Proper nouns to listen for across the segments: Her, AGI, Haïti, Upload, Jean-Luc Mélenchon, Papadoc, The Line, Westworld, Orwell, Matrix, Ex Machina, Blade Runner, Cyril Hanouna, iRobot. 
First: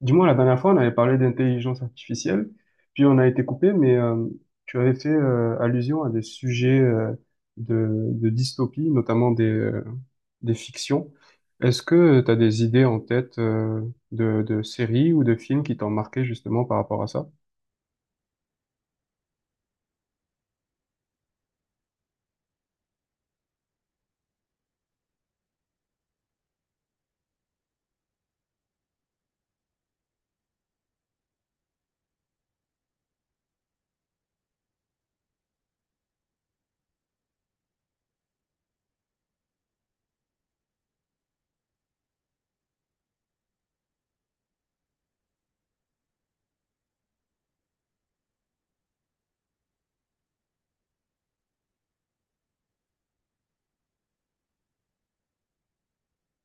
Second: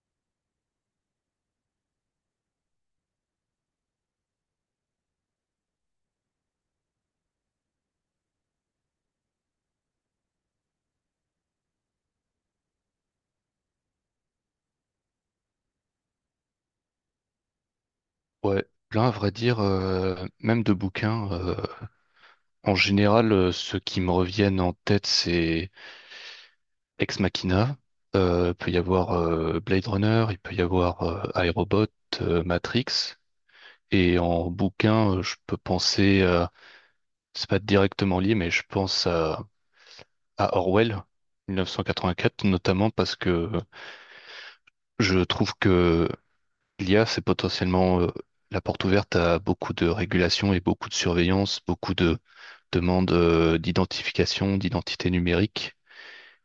Du moins, la dernière fois, on avait parlé d'intelligence artificielle, puis on a été coupé, mais tu avais fait allusion à des sujets de dystopie, notamment des fictions. Est-ce que tu as des idées en tête de séries ou de films qui t'ont marqué justement par rapport à ça? Ouais, plein à vrai dire, même de bouquins, en général, ceux qui me reviennent en tête, c'est Ex Machina. Il peut y avoir Blade Runner, il peut y avoir iRobot, Matrix. Et en bouquin, je peux penser, c'est pas directement lié, mais je pense à Orwell, 1984, notamment parce que je trouve que l'IA, c'est potentiellement la porte ouverte à beaucoup de régulation et beaucoup de surveillance, beaucoup de demande d'identification, d'identité numérique.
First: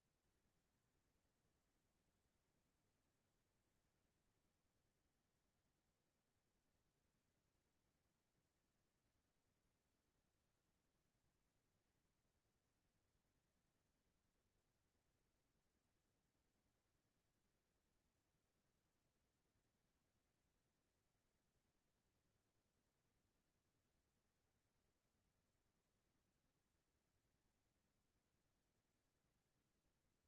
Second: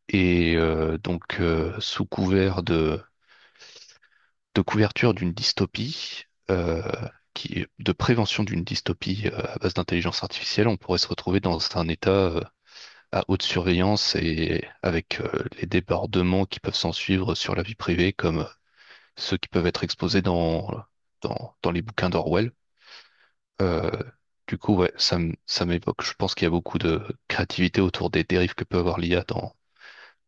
Et donc, sous couvert de, couverture d'une dystopie, euh, de prévention d'une dystopie à base d'intelligence artificielle, on pourrait se retrouver dans un état à haute surveillance et avec les débordements qui peuvent s'en suivre sur la vie privée, comme ceux qui peuvent être exposés dans, dans les bouquins d'Orwell. Euh, du coup, ouais, ça m'évoque. Je pense qu'il y a beaucoup de créativité autour des dérives que peut avoir l'IA dans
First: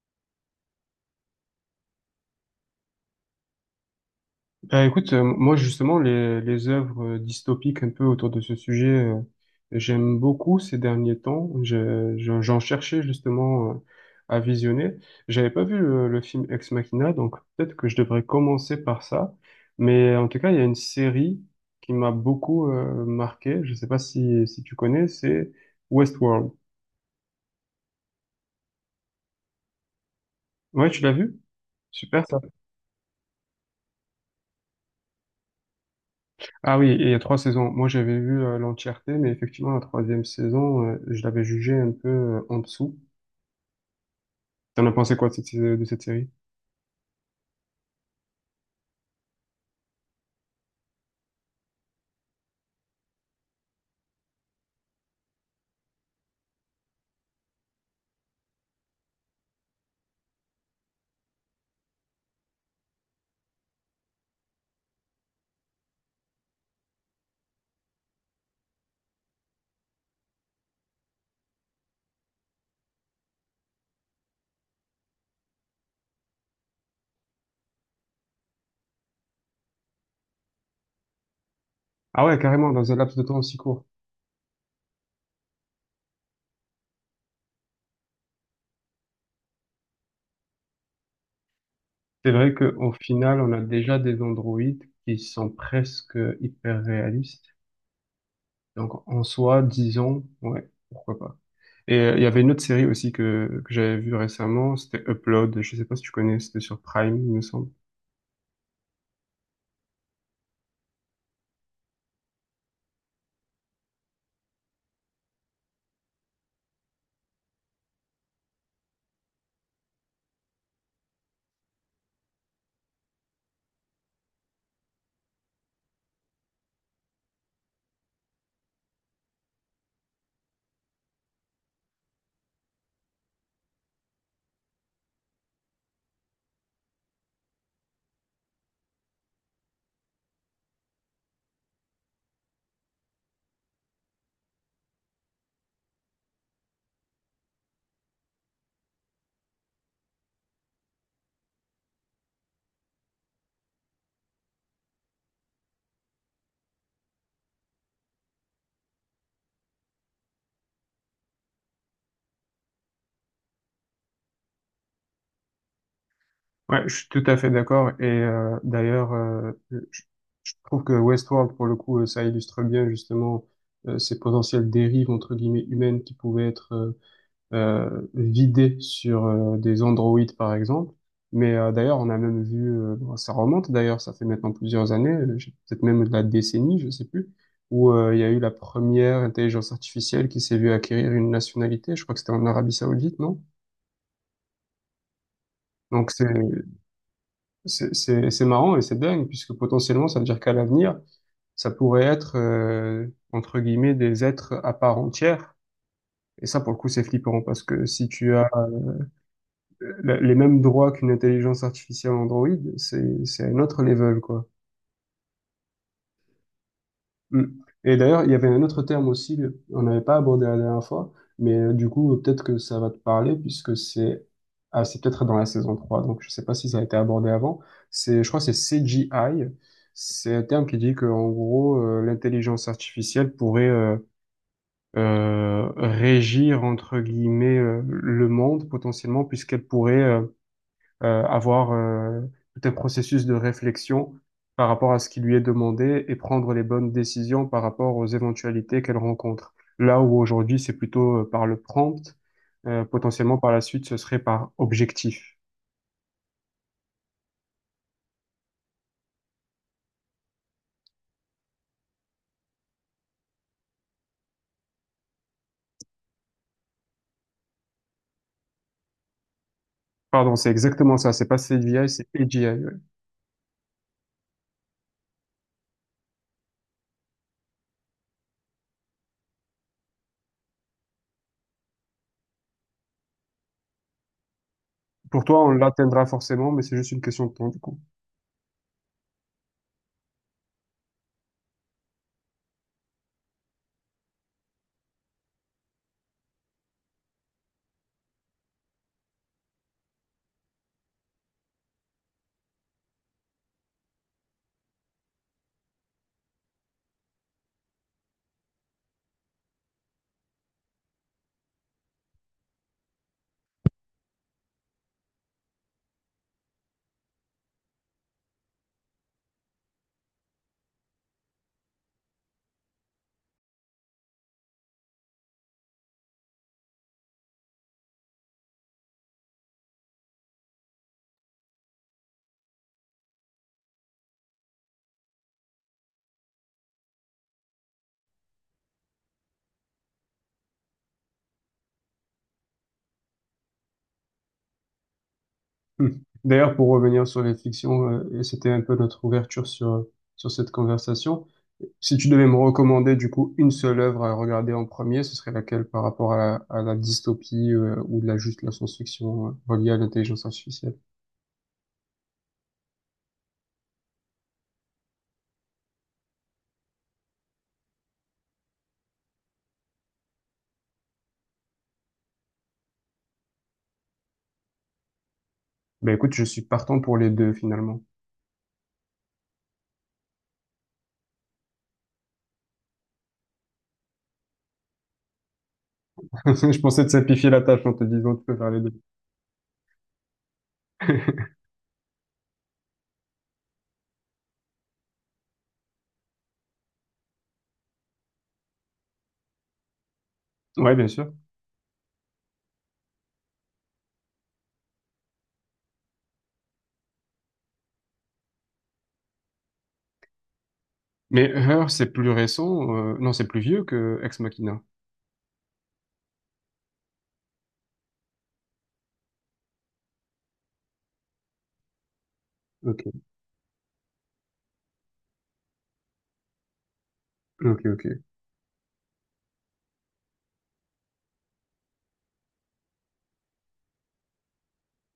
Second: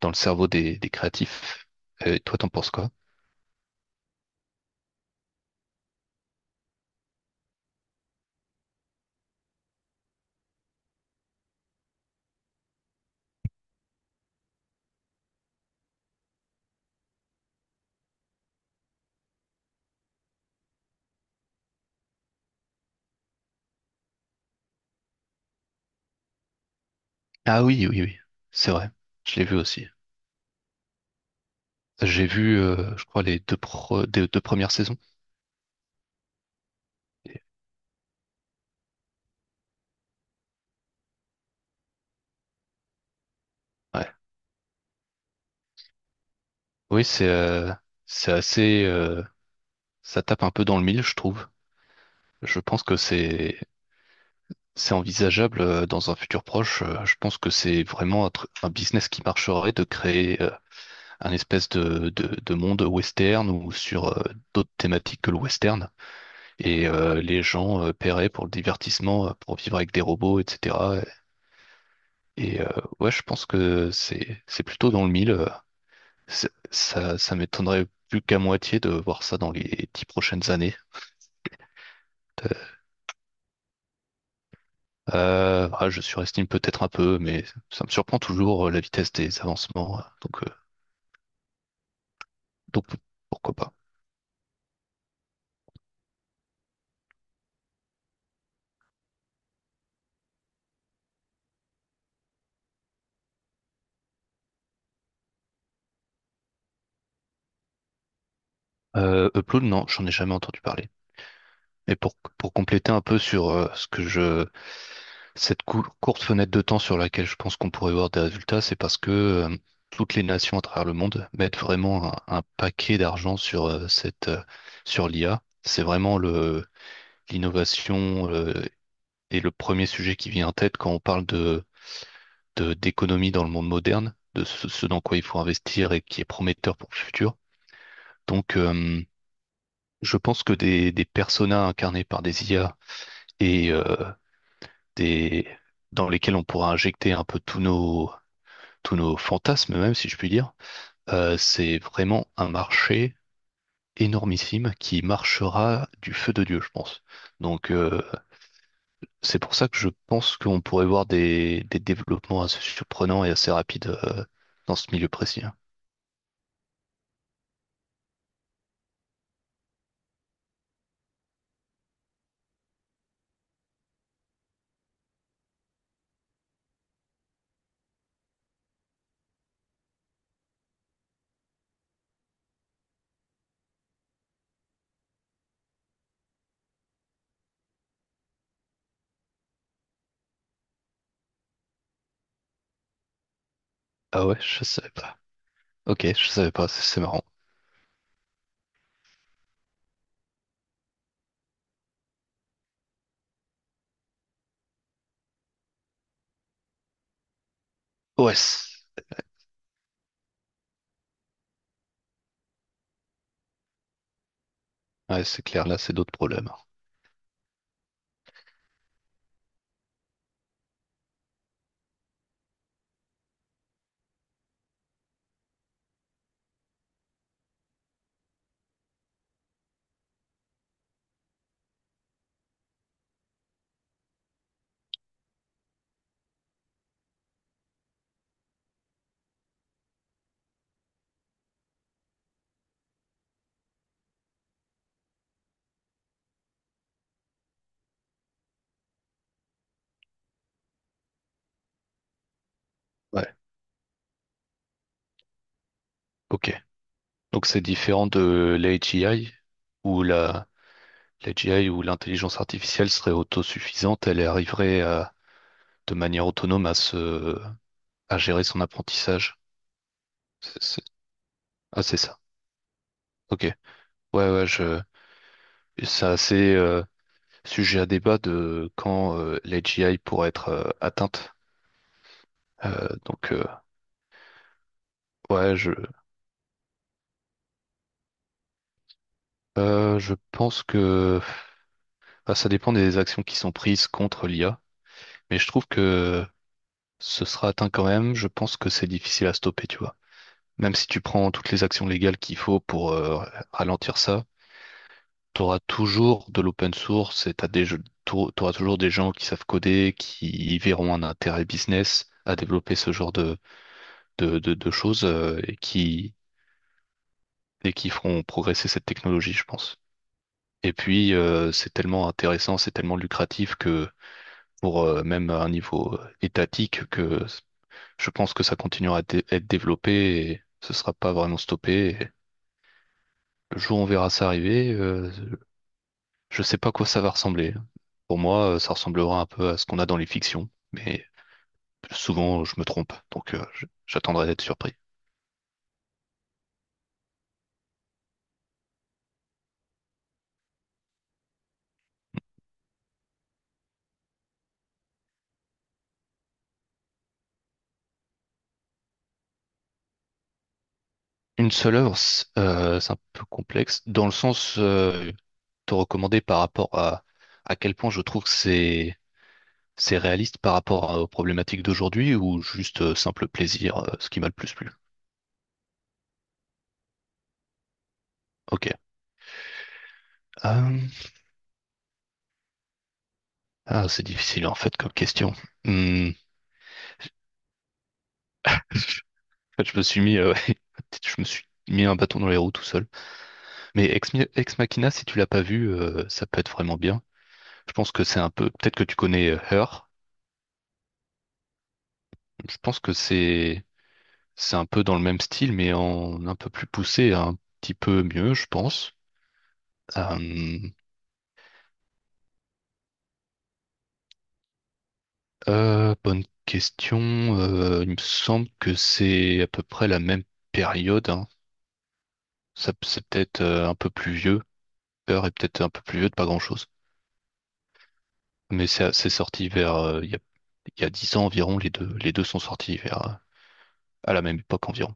le cerveau des, créatifs. Et toi, t'en penses quoi? Bah, écoute, moi justement, les œuvres dystopiques un peu autour de ce sujet, j'aime beaucoup ces derniers temps. J'en cherchais justement à visionner. J'avais pas vu le film Ex Machina, donc peut-être que je devrais commencer par ça. Mais en tout cas, il y a une série qui m'a beaucoup marqué. Je sais pas si tu connais, c'est Westworld. Ah oui, oui, oui, c'est vrai. Je l'ai vu aussi. Ouais, tu l'as vu? Super J'ai ça. vu, je crois, des deux premières saisons. Ah oui, et il y a trois Et- saisons. Moi, j'avais vu l'entièreté, mais effectivement, la troisième saison, je l'avais jugée un peu en dessous. Ouais. T'en as pensé quoi de cette série? Oui, c'est assez. Ça tape un peu dans le mille, je trouve. Je pense que c'est envisageable dans un futur proche. Je pense que c'est vraiment un business qui marcherait de créer un espèce de, monde western ou sur d'autres thématiques que le western. Et les gens paieraient pour le divertissement, pour vivre avec des robots, etc. Et ouais, je pense que c'est plutôt dans le mille. Ça, m'étonnerait plus qu'à moitié de voir ça dans les dix prochaines années. Ah ouais, carrément, dans un laps de temps aussi court. Je surestime peut-être un peu, mais ça me surprend toujours la vitesse des avancements. euh, Donc, euh, C'est vrai donc qu'au final, on pourquoi a pas. déjà des androïdes qui sont presque hyper réalistes. Donc, en soi, disons, ouais, pourquoi pas. Et il y avait une autre série aussi que j'avais vue récemment, c'était Upload. Je sais pas si tu connais, c'était sur Prime, il me semble. Upload, non, j'en ai jamais entendu parler. Et pour compléter un peu sur ce que je cette courte fenêtre de temps sur laquelle je pense qu'on pourrait voir des résultats, c'est parce que toutes les nations à travers le monde mettent vraiment un paquet d'argent sur cette sur l'IA. C'est vraiment le l'innovation et le premier sujet qui vient en tête quand on parle d'économie dans le monde moderne, de ce, dans quoi il faut investir et qui est prometteur pour le futur. Donc, je pense que des personas incarnés par des IA et des dans lesquels on pourra injecter un peu tous nos fantasmes même, si je puis dire. C'est vraiment un marché énormissime qui marchera du feu de Dieu, je pense. Donc c'est pour ça que je pense qu'on pourrait voir des, développements assez surprenants et assez rapides dans ce milieu précis, hein. Ouais, je suis tout à fait d'accord. Et d'ailleurs, je trouve que Westworld, pour le coup, ça illustre bien justement ces potentielles dérives entre guillemets humaines qui pouvaient être vidées sur des androïdes, par exemple. Mais d'ailleurs, on a même vu, bon, ça remonte d'ailleurs, ça fait maintenant plusieurs années, peut-être même de la décennie, je sais plus, où il y a eu la première intelligence artificielle qui s'est vue acquérir une nationalité. Je crois que c'était en Arabie Saoudite, non? Ah ouais, je savais pas. Ok, Donc c'est je savais pas, c'est marrant. C'est c'est- c'est marrant et c'est dingue, puisque potentiellement, ça veut dire qu'à l'avenir, ça pourrait être, entre guillemets, des êtres à part entière. Et ça, pour le coup, c'est flippant, parce que si tu as OS. Les mêmes droits qu'une intelligence artificielle Android, c'est un autre level, quoi. Ouais, c'est clair, là, c'est d'autres problèmes. Mm. Et d'ailleurs, il y avait un autre terme aussi, on n'avait pas abordé la dernière fois, mais du coup, peut-être que ça va te parler, puisque c'est peut-être dans la saison 3, donc je sais pas si ça a été abordé avant. Je crois que c'est CGI. C'est un terme qui dit que, en gros, l'intelligence artificielle pourrait régir, entre guillemets, le monde potentiellement, puisqu'elle pourrait avoir tout un processus de réflexion par rapport à ce qui lui est demandé et prendre les bonnes décisions par rapport aux éventualités qu'elle rencontre. Là où aujourd'hui, c'est plutôt par le prompt, Ouais. potentiellement par la suite, ce serait par objectif. Ok. Donc c'est différent de l'AGI où la l'AGI où l'intelligence artificielle serait autosuffisante, elle arriverait de manière autonome à gérer son apprentissage. Pardon, c'est C'est- c'est- exactement ça, c'est pas Ah, CDI, c'est c'est ça. AGI. Ouais. Ok. Ouais, ouais, je c'est assez sujet à débat de quand l'AGI pourrait être atteinte. Euh, donc euh, Pour toi, on ouais, l'atteindra forcément, mais c'est juste une question de temps, du coup. Je pense que enfin, ça dépend des actions qui sont prises contre l'IA, mais je trouve que ce sera atteint quand même. Je pense que c'est difficile à stopper, tu vois. Même si tu prends toutes les actions légales qu'il faut pour ralentir ça, tu auras toujours de l'open source et t'as des jeux, t'auras toujours des gens qui savent coder, qui y verront un intérêt business à développer ce genre de, choses et qui, feront progresser cette technologie, je pense. Et puis, c'est tellement intéressant, c'est tellement lucratif que pour même à un niveau étatique que je pense que ça continuera à être développé et ce sera pas vraiment stoppé. Et le jour où on verra ça arriver, je sais pas à quoi ça va ressembler. Pour moi, ça ressemblera un peu à ce qu'on a dans les fictions, mais souvent je me trompe, donc j'attendrai d'être surpris. Hmm. D'ailleurs, pour revenir sur les fictions, et c'était un peu notre ouverture sur cette conversation, si tu devais me recommander du coup une seule œuvre à regarder en premier, ce serait laquelle par rapport à la dystopie ou de la juste la science-fiction reliée à l'intelligence artificielle? Une seule œuvre, c'est un peu complexe, dans le sens te recommander par rapport à quel point je trouve que c'est... C'est réaliste par rapport aux problématiques d'aujourd'hui ou juste simple plaisir, ce qui m'a le plus plu? Ben écoute, je suis partant pour les deux finalement. Ok. Euh, Ah, c'est difficile en fait comme question. Hmm. En Je pensais te simplifier la tâche en te disant tu peux faire les deux. fait, je me suis mis, je me suis mis un bâton dans les roues tout seul. Mais Ex Machina, si tu l'as pas vu, ça peut être vraiment bien. Je pense que c'est un peu, peut-être que tu connais Her. Ouais, bien sûr. Je pense que c'est un peu dans le même style, mais en un peu plus poussé, un petit peu mieux, je pense. Euh, Mais Her, c'est plus récent, non, c'est plus vieux que Ex Machina. Bonne question. Il me semble que c'est à peu près la même période, hein. Ça, Ok, c'est peut-être un peu plus vieux. Peur est peut-être un peu plus vieux de pas grand-chose. ok, ok. Mais c'est sorti vers il y a 10 ans environ. Les deux sont sortis vers à la même époque environ.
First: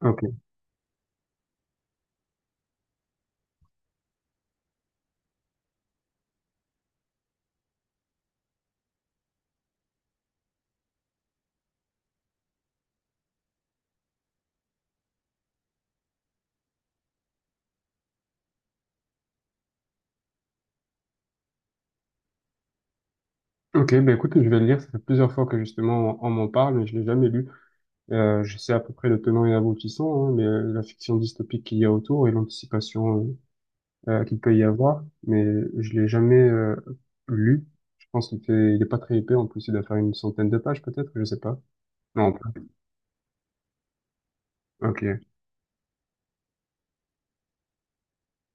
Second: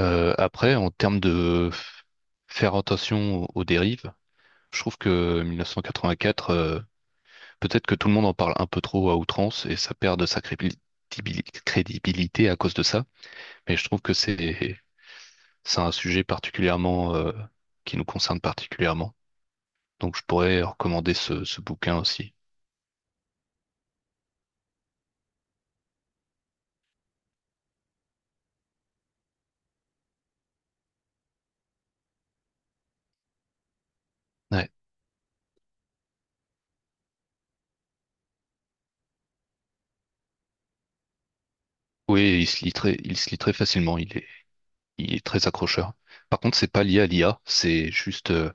Ok. Après, en termes de faire attention aux, dérives, je trouve que 1984, peut-être que tout le monde en parle un peu trop à outrance et ça perd de sa crédibilité à cause de ça. Mais je trouve que c'est un sujet particulièrement qui nous concerne particulièrement. Donc je pourrais recommander ce, bouquin aussi. Ok, bah écoute, je vais le lire. Ça fait plusieurs fois que justement on m'en parle, mais je l'ai jamais lu. Je sais à peu près le tenant et aboutissant, hein, mais la fiction dystopique qu'il y a autour et l'anticipation qu'il peut y Ouais. avoir, mais je l'ai jamais lu. Je pense qu'il fait, il est pas très épais. En plus, il doit faire une centaine de pages peut-être, je sais pas. Non, Oui, il se lit très facilement. Il ok. est très accrocheur. Par contre, c'est pas lié à l'IA, c'est juste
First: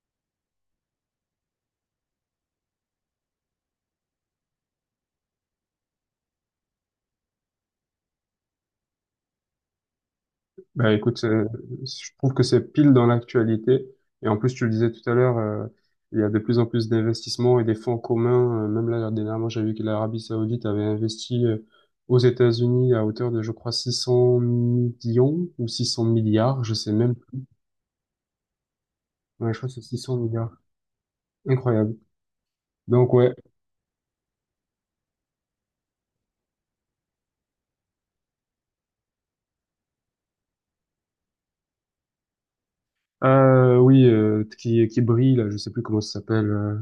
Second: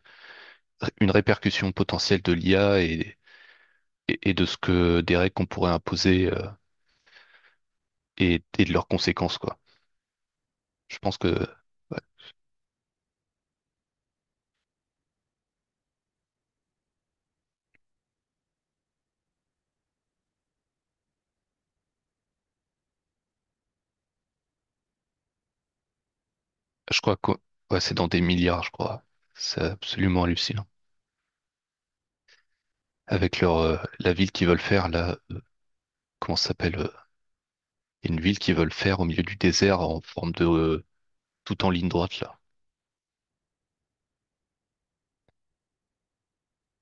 une répercussion potentielle de l'IA et, de ce que des règles qu'on pourrait imposer et, de leurs conséquences, quoi. Bah Je pense écoute, que, ouais, je trouve que c'est pile dans l'actualité. Et en plus, tu le disais tout à l'heure, il y a de plus en plus d'investissements et des fonds communs. Même là, dernièrement, j'ai vu que l'Arabie Saoudite avait investi aux États-Unis à hauteur de, je crois, 600 millions ou 600 milliards, je sais je même. crois que ouais, c'est dans des milliards, je crois. Ouais, je C'est crois que c'est 600 absolument milliards. hallucinant. Incroyable. Donc ouais, Avec leur la ville qu'ils veulent faire, là, comment ça s'appelle? Il y a une ville qu'ils veulent faire au milieu du désert en forme de tout en ligne droite là. Oui, qui brille là, je sais plus comment ça s'appelle.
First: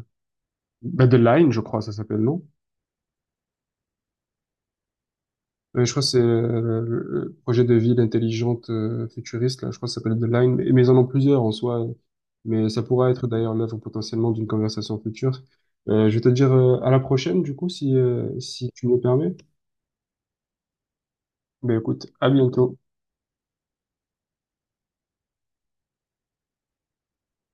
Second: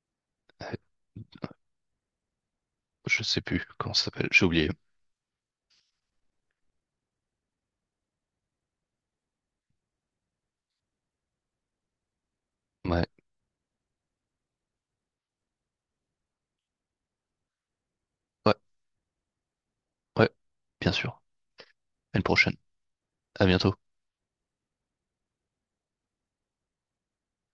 Line, je crois, ça s'appelle, non? Je sais plus comment ça s'appelle, j'ai oublié. Ouais, je crois que c'est le projet de ville intelligente futuriste, là, je crois que ça s'appelle The Line, mais ils en ont plusieurs en soi, mais ça Ouais, pourra être d'ailleurs l'œuvre potentiellement d'une conversation future. Je vais te dire à la prochaine, du coup, si, euh, ouais, si tu me le permets. ouais, bien sûr. Ben écoute, À une à prochaine. bientôt. À bientôt.